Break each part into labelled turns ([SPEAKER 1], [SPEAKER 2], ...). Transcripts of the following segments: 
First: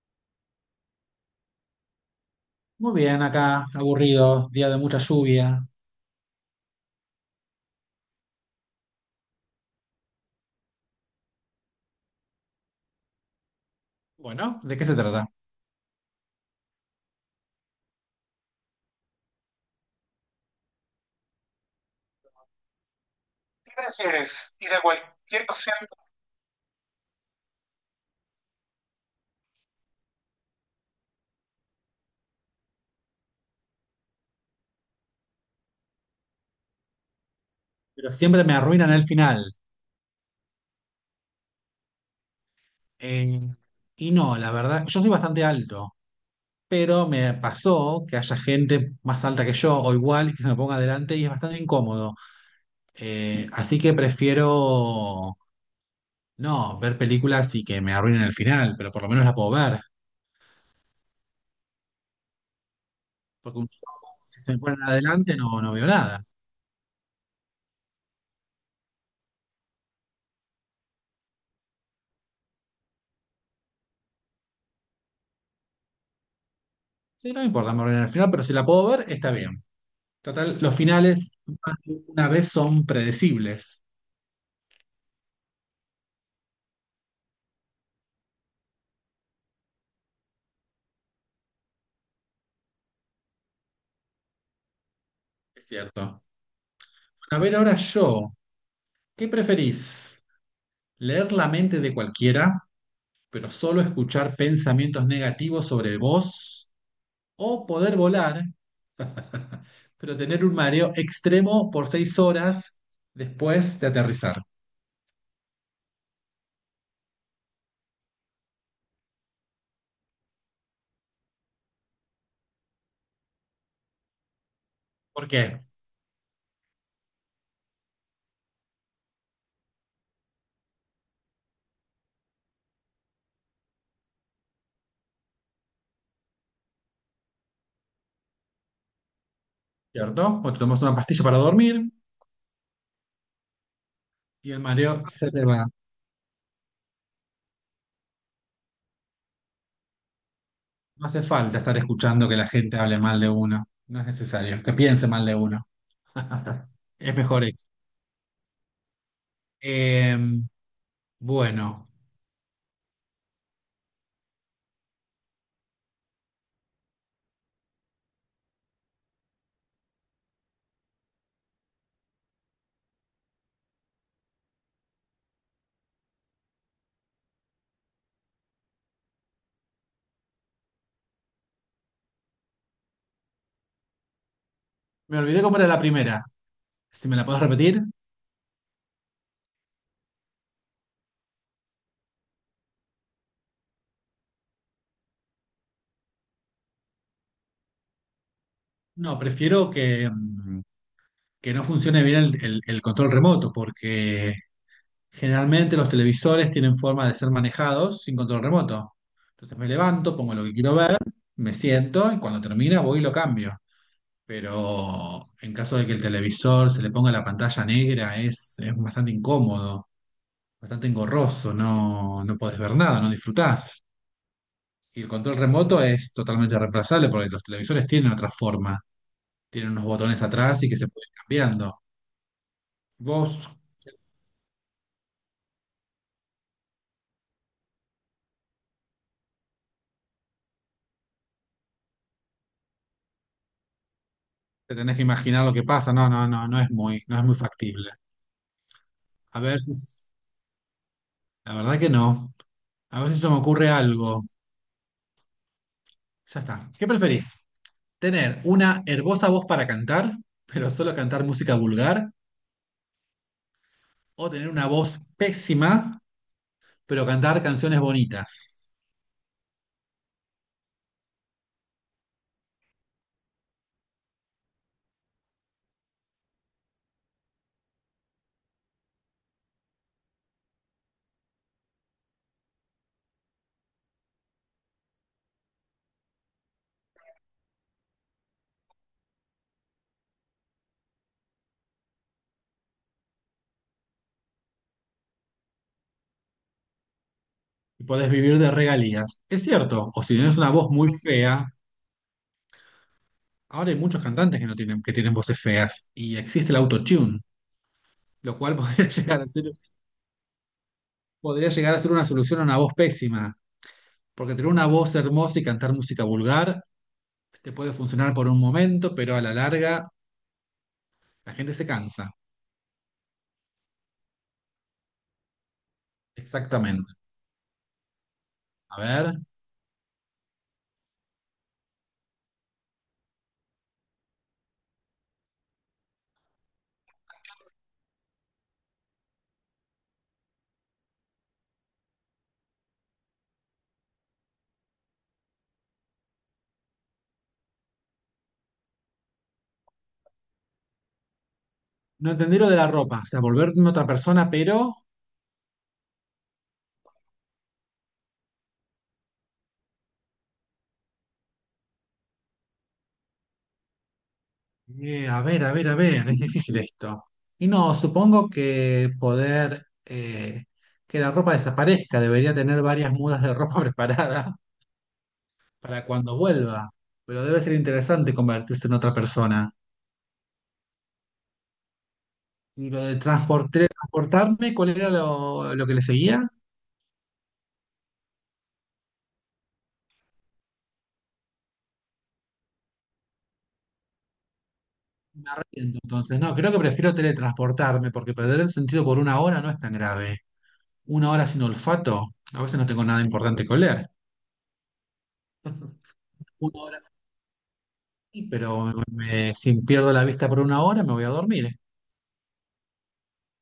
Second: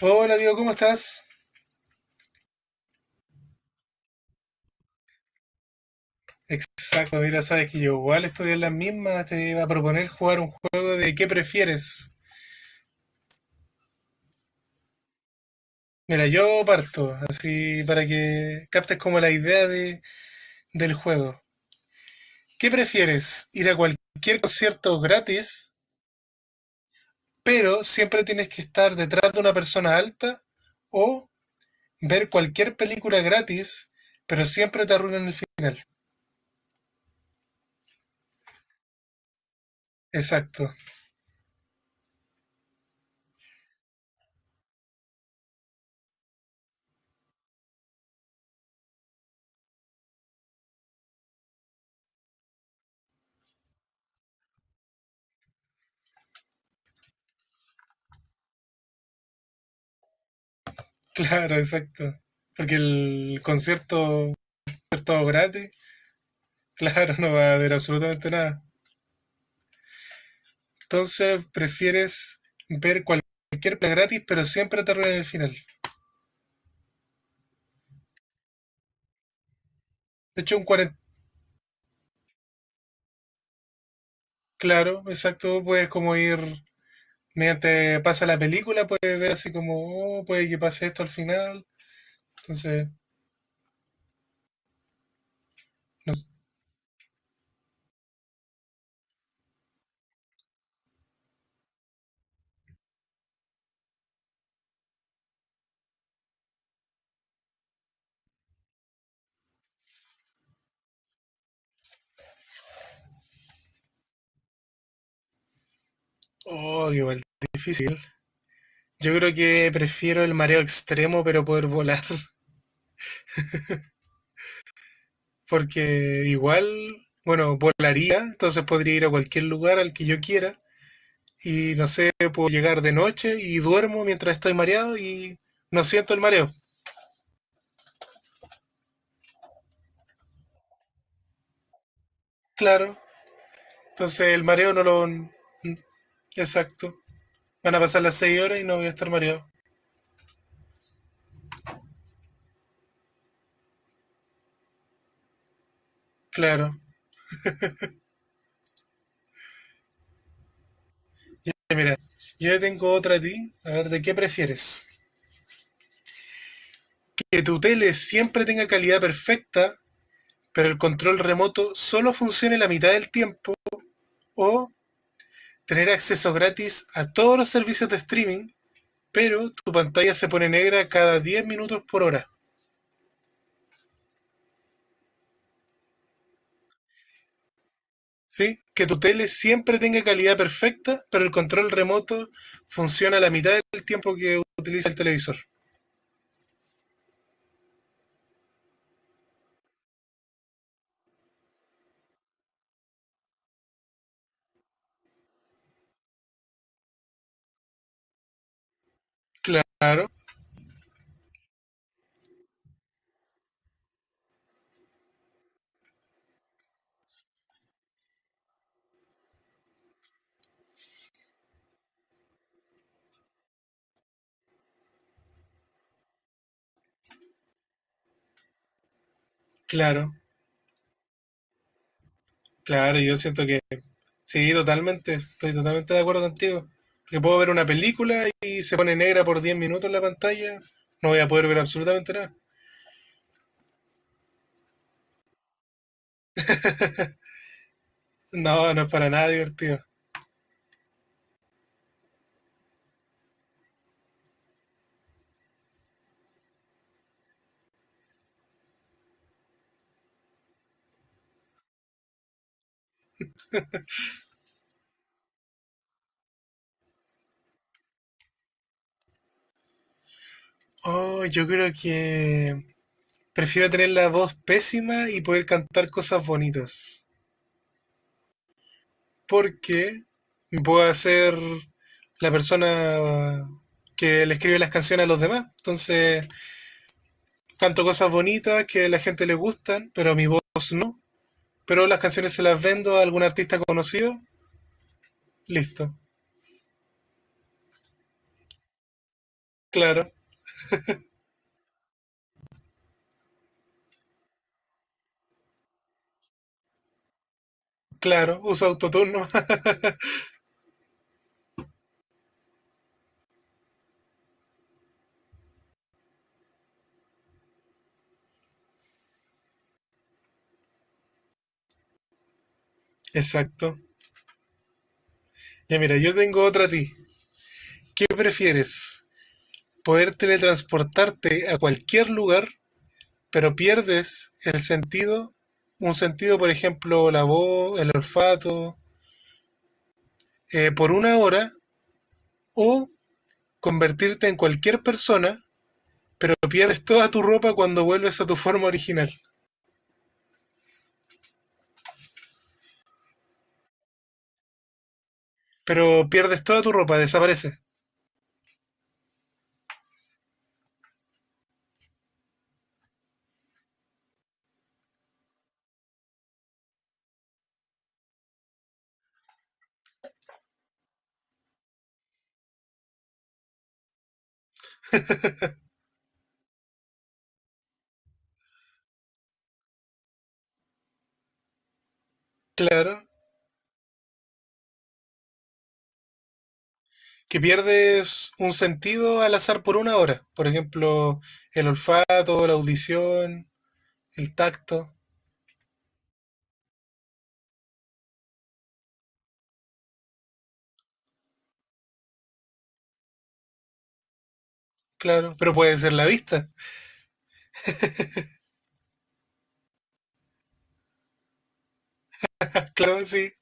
[SPEAKER 1] Hola Diego, ¿cómo estás?
[SPEAKER 2] Muy bien, acá, aburrido, día de mucha lluvia.
[SPEAKER 1] Exacto, mira, sabes que yo igual estoy en las mismas, te iba a proponer jugar un juego de ¿qué prefieres?
[SPEAKER 2] Bueno, ¿de qué se trata?
[SPEAKER 1] Mira, yo parto, así para que captes como la idea de, del juego. ¿Qué prefieres? ¿Ir
[SPEAKER 2] ¿Qué
[SPEAKER 1] a
[SPEAKER 2] prefieres?
[SPEAKER 1] cualquier
[SPEAKER 2] ¿Ir a
[SPEAKER 1] concierto
[SPEAKER 2] cualquier
[SPEAKER 1] gratis,
[SPEAKER 2] centro?
[SPEAKER 1] pero siempre tienes que estar detrás de una persona alta? ¿O ver cualquier película gratis, pero siempre te arruinan el final?
[SPEAKER 2] Pero siempre me arruinan el final.
[SPEAKER 1] Exacto.
[SPEAKER 2] Eh, y no, la verdad, yo soy bastante alto, pero me pasó que haya gente más alta que yo o igual y que se me ponga adelante y es bastante incómodo. Así que prefiero no ver películas y que me arruinen el final, pero por lo menos la puedo ver.
[SPEAKER 1] Claro, exacto. Porque el
[SPEAKER 2] Porque un show,
[SPEAKER 1] concierto,
[SPEAKER 2] si se me ponen
[SPEAKER 1] es todo
[SPEAKER 2] adelante no,
[SPEAKER 1] gratis.
[SPEAKER 2] no veo nada.
[SPEAKER 1] Claro, no va a haber absolutamente nada. Entonces, prefieres ver cualquier plan gratis, pero siempre te arruinan el final.
[SPEAKER 2] Sí, no me importa, me arruinan el final, pero si la puedo ver, está bien.
[SPEAKER 1] De hecho,
[SPEAKER 2] Total,
[SPEAKER 1] un
[SPEAKER 2] los
[SPEAKER 1] 40.
[SPEAKER 2] finales más de una vez son predecibles,
[SPEAKER 1] Claro, exacto, puedes como ir, mediante pasa la película, puedes ver así como, oh, puede que pase esto al final. Entonces,
[SPEAKER 2] es
[SPEAKER 1] no
[SPEAKER 2] cierto.
[SPEAKER 1] sé.
[SPEAKER 2] Bueno, a ver, ahora yo, ¿qué preferís? ¿Leer la mente de cualquiera, pero solo escuchar pensamientos negativos sobre vos? ¿O poder volar, pero tener un mareo extremo por 6 horas después de aterrizar?
[SPEAKER 1] Oh, igual, difícil. Yo creo que prefiero el mareo extremo, pero poder volar.
[SPEAKER 2] ¿Por qué?
[SPEAKER 1] Porque igual, bueno, volaría, entonces podría ir a cualquier lugar al que yo quiera, y no sé, puedo llegar de noche y duermo mientras estoy mareado y no siento el mareo.
[SPEAKER 2] ¿Cierto? O te tomas una pastilla para dormir
[SPEAKER 1] Claro, entonces el
[SPEAKER 2] y el
[SPEAKER 1] mareo no
[SPEAKER 2] mareo
[SPEAKER 1] lo... mm,
[SPEAKER 2] se te va.
[SPEAKER 1] Exacto. Van a pasar las 6 horas y no voy a estar mareado.
[SPEAKER 2] No hace falta estar escuchando que la gente hable mal de uno. No es necesario, que piense mal de uno.
[SPEAKER 1] Claro.
[SPEAKER 2] Es mejor eso. Em, bueno,
[SPEAKER 1] Yo tengo otra a ti. A ver, ¿de qué prefieres? Que tu tele siempre tenga calidad perfecta, pero el control remoto solo funcione la mitad del tiempo, o tener acceso gratis a todos los servicios de streaming, pero tu pantalla se pone negra cada 10 minutos por hora.
[SPEAKER 2] me olvidé cómo era la primera. Si me la puedes repetir.
[SPEAKER 1] ¿Sí? Que tu tele siempre tenga calidad perfecta, pero el control remoto funciona la mitad del tiempo que utiliza el televisor.
[SPEAKER 2] No, prefiero que, que no funcione bien el control remoto, porque generalmente los televisores tienen forma de ser manejados sin control remoto. Entonces me
[SPEAKER 1] Claro,
[SPEAKER 2] levanto, pongo lo que quiero ver, me siento y cuando termina voy y lo cambio. Pero en caso de que el televisor se le ponga la pantalla negra, es bastante incómodo, bastante engorroso, no, no podés ver nada, no disfrutás. Y el control remoto es totalmente reemplazable porque los televisores tienen otra forma, tienen unos
[SPEAKER 1] claro,
[SPEAKER 2] botones atrás y que se pueden ir cambiando.
[SPEAKER 1] claro, yo siento
[SPEAKER 2] Vos
[SPEAKER 1] que sí, totalmente, estoy totalmente de acuerdo contigo. Porque puedo ver una película y se pone negra por 10 minutos la pantalla, no voy a poder ver absolutamente nada.
[SPEAKER 2] te tenés que imaginar lo que pasa, no, no, no, no es muy, no es muy factible.
[SPEAKER 1] No, no es para nada
[SPEAKER 2] A ver si,
[SPEAKER 1] divertido.
[SPEAKER 2] la verdad que no. A ver si se me ocurre algo. Ya está. ¿Qué preferís? ¿Tener una hermosa voz para cantar, pero solo cantar música vulgar? ¿O tener una voz pésima, pero cantar canciones bonitas?
[SPEAKER 1] Oh, yo creo que prefiero tener la voz pésima y poder cantar cosas bonitas. Porque voy a ser la persona que le escribe las canciones a los demás. Entonces, canto cosas bonitas que a la gente le gustan, pero a mi voz no. Pero las canciones se las vendo a algún artista conocido. Listo.
[SPEAKER 2] Y podés vivir de regalías. Es cierto, o
[SPEAKER 1] Claro,
[SPEAKER 2] si tenés una voz muy fea, ahora hay muchos cantantes que no tienen, que tienen voces feas y existe el autotune, lo
[SPEAKER 1] claro.
[SPEAKER 2] cual
[SPEAKER 1] Usa
[SPEAKER 2] podría llegar
[SPEAKER 1] autoturno.
[SPEAKER 2] a ser, podría llegar a ser una solución a una voz pésima, porque tener una voz hermosa y cantar música vulgar te puede funcionar por un momento, pero a la larga la gente se cansa.
[SPEAKER 1] Exacto. Ya mira, yo tengo otra a ti.
[SPEAKER 2] Exactamente.
[SPEAKER 1] ¿Qué
[SPEAKER 2] A
[SPEAKER 1] prefieres?
[SPEAKER 2] ver,
[SPEAKER 1] ¿Poder teletransportarte a cualquier lugar, pero pierdes el sentido? Un sentido, por ejemplo, la voz, el olfato, por una hora o convertirte en cualquier persona, pero pierdes toda tu ropa cuando vuelves a tu forma original.
[SPEAKER 2] no entendí lo de la ropa, o sea, volverme otra persona, pero
[SPEAKER 1] Pero pierdes toda tu ropa, desaparece.
[SPEAKER 2] a ver, a ver, a ver, es difícil esto. Y no, supongo que poder que la ropa desaparezca, debería tener varias mudas de ropa preparada para cuando vuelva, pero debe ser interesante convertirse en otra persona. Y lo de
[SPEAKER 1] Claro.
[SPEAKER 2] teletransportarme, ¿cuál era lo que le seguía?
[SPEAKER 1] Que pierdes un sentido al azar por una hora. Por ejemplo, el olfato, la audición, el tacto.
[SPEAKER 2] Entonces, no, creo que prefiero teletransportarme porque perder el sentido por una hora no es tan grave. Una hora sin olfato, a veces no tengo nada importante que oler.
[SPEAKER 1] Claro. Pero puede ser la vista.
[SPEAKER 2] Una hora sí, pero si pierdo la vista por una hora me voy a dormir.
[SPEAKER 1] Claro, sí.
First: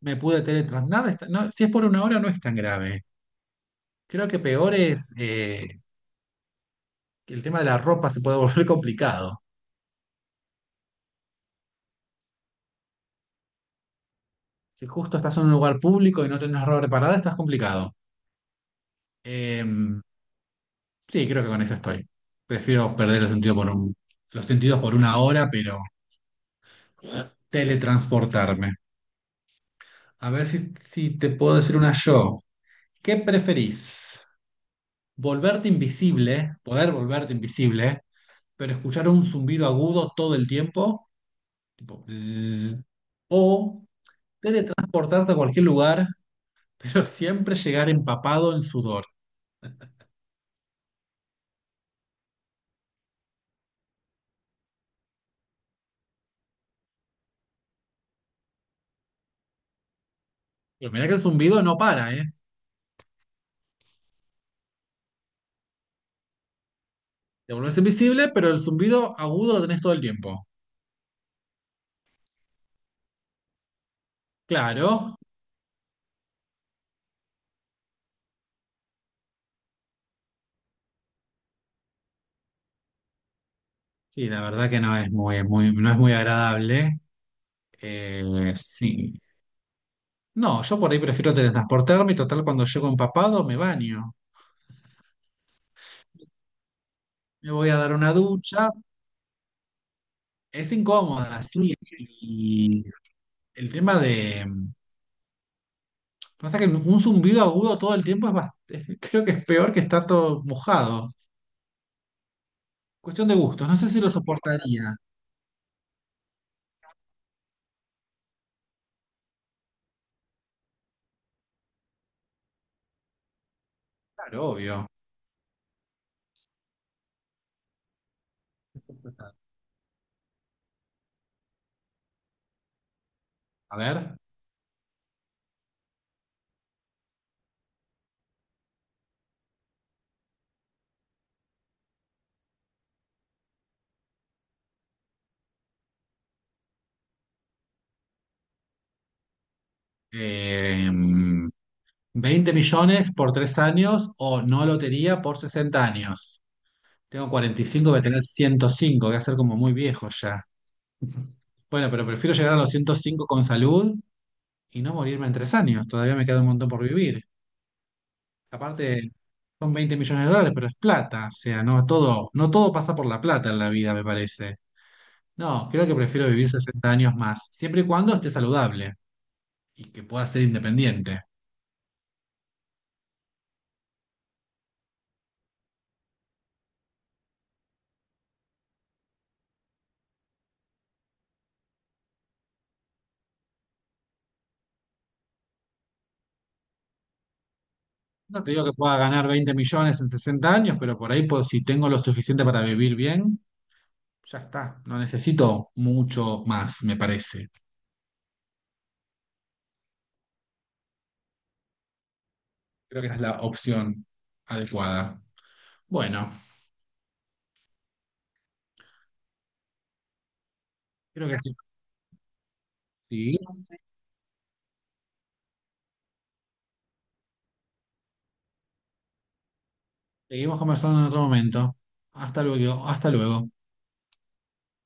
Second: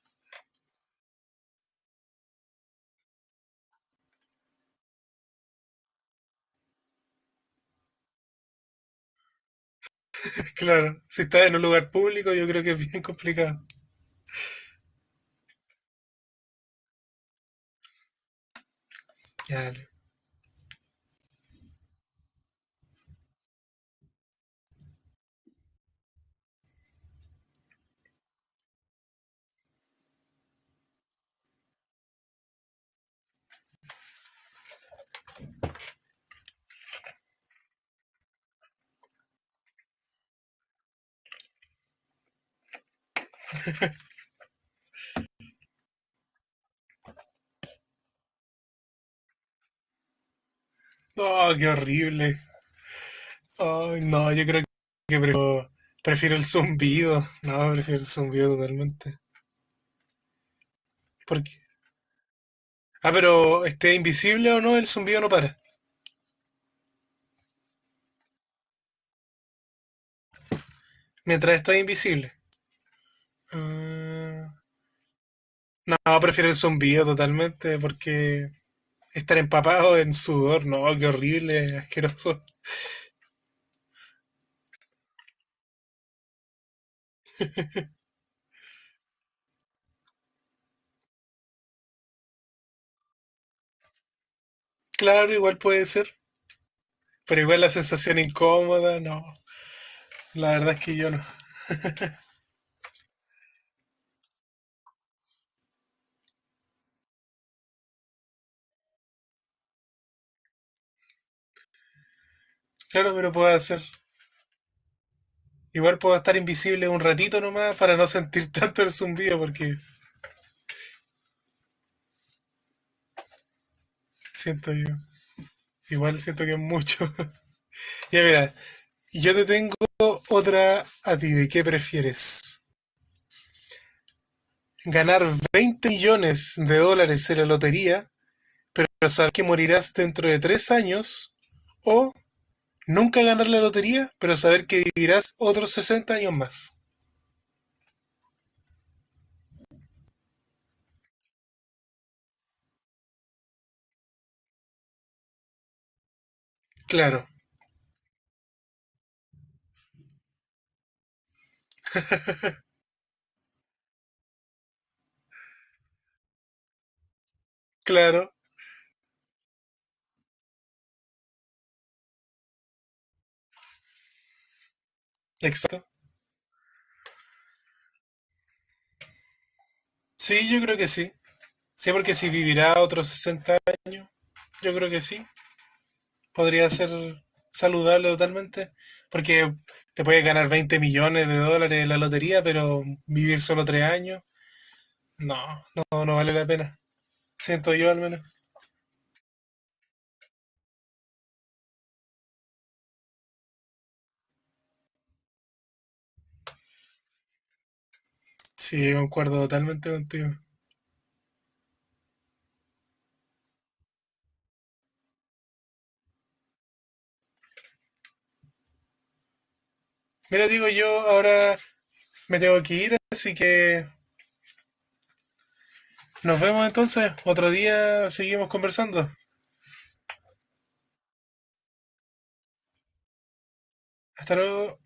[SPEAKER 2] Me pude teletransportar. Nada no, si es por una hora no es tan grave. Creo que peor es que el tema de la ropa se puede volver complicado.
[SPEAKER 1] Claro. Si estás en un lugar público, yo creo que es bien complicado.
[SPEAKER 2] Si justo estás en un lugar público y no tenés ropa preparada, estás complicado.
[SPEAKER 1] Claro.
[SPEAKER 2] Em, sí, creo que con eso estoy. Prefiero perder el sentido por los sentidos por una hora, pero teletransportarme. A ver si, si te puedo decir una yo. ¿Qué preferís? ¿Volverte invisible, poder volverte invisible, pero escuchar un zumbido agudo todo el tiempo? Tipo, "Bzzz", o teletransportarte a cualquier lugar, pero siempre llegar empapado en sudor.
[SPEAKER 1] No, qué horrible. Ay, no, yo creo que prefiero el zumbido. No, prefiero el zumbido totalmente.
[SPEAKER 2] Pero mirá que el
[SPEAKER 1] ¿Por qué?
[SPEAKER 2] zumbido no para, ¿eh?
[SPEAKER 1] Ah, pero esté invisible o no, el zumbido no para.
[SPEAKER 2] Te volvés invisible, pero el zumbido agudo lo tenés todo el tiempo.
[SPEAKER 1] Mientras esté invisible. Ah,
[SPEAKER 2] Claro.
[SPEAKER 1] no, prefiero el zumbido totalmente porque estar empapado en sudor, no, qué horrible, asqueroso.
[SPEAKER 2] Sí, la verdad que no es muy, muy, no es muy agradable. Sí. No, yo por ahí prefiero teletransportarme y total cuando llego empapado me baño.
[SPEAKER 1] Claro, igual puede ser, pero
[SPEAKER 2] Me
[SPEAKER 1] igual la
[SPEAKER 2] voy a dar una
[SPEAKER 1] sensación
[SPEAKER 2] ducha.
[SPEAKER 1] incómoda, no. La
[SPEAKER 2] Es
[SPEAKER 1] verdad es que yo no.
[SPEAKER 2] incómoda, sí. Y el tema de... Pasa que un zumbido agudo todo el tiempo es bastante... Creo que es peor que estar todo mojado.
[SPEAKER 1] Claro,
[SPEAKER 2] Cuestión
[SPEAKER 1] pero
[SPEAKER 2] de
[SPEAKER 1] puedo
[SPEAKER 2] gustos. No
[SPEAKER 1] hacer.
[SPEAKER 2] sé si lo soportaría.
[SPEAKER 1] Igual puedo estar invisible un ratito nomás para no sentir tanto el zumbido porque
[SPEAKER 2] Claro,
[SPEAKER 1] siento yo.
[SPEAKER 2] obvio.
[SPEAKER 1] Igual siento que es mucho. Ya mira, yo te tengo otra a ti. ¿De qué prefieres?
[SPEAKER 2] A ver.
[SPEAKER 1] ¿Ganar 20 millones de dólares en la lotería, saber que morirás dentro de 3 años? ¿O nunca ganar la lotería, pero saber que vivirás otros 60 años más?
[SPEAKER 2] Eh, 20 millones por 3 años o no lotería por 60 años.
[SPEAKER 1] Claro,
[SPEAKER 2] Tengo 45, voy a tener 105, voy a ser como muy viejo ya. Bueno, pero prefiero llegar a los 105 con salud y no morirme en 3 años. Todavía me queda un montón por vivir.
[SPEAKER 1] claro,
[SPEAKER 2] Aparte, son 20 millones de dólares, pero es plata. O sea, no todo, no todo pasa por la plata en la vida, me parece. No,
[SPEAKER 1] exacto.
[SPEAKER 2] creo que prefiero vivir 60 años más, siempre y cuando esté saludable y que pueda ser
[SPEAKER 1] Sí, yo creo que sí.
[SPEAKER 2] independiente.
[SPEAKER 1] Sí, porque si vivirá otros 60 años, yo creo que sí. Podría ser saludable totalmente, porque te puedes ganar 20 millones de dólares en la lotería, pero vivir solo 3 años, no, no, no vale la pena. Siento yo al menos.
[SPEAKER 2] No te digo que pueda ganar 20 millones en 60 años, pero por ahí, pues, si tengo lo suficiente para vivir bien, ya está. No necesito mucho más, me parece.
[SPEAKER 1] Sí, concuerdo totalmente contigo.
[SPEAKER 2] Creo que esa es la opción adecuada. Bueno,
[SPEAKER 1] Mira, digo yo,
[SPEAKER 2] creo que
[SPEAKER 1] ahora me tengo que ir, así
[SPEAKER 2] sí.
[SPEAKER 1] que nos vemos entonces. Otro día seguimos conversando.
[SPEAKER 2] Seguimos conversando en otro momento. Hasta luego, hasta luego.
[SPEAKER 1] Hasta luego.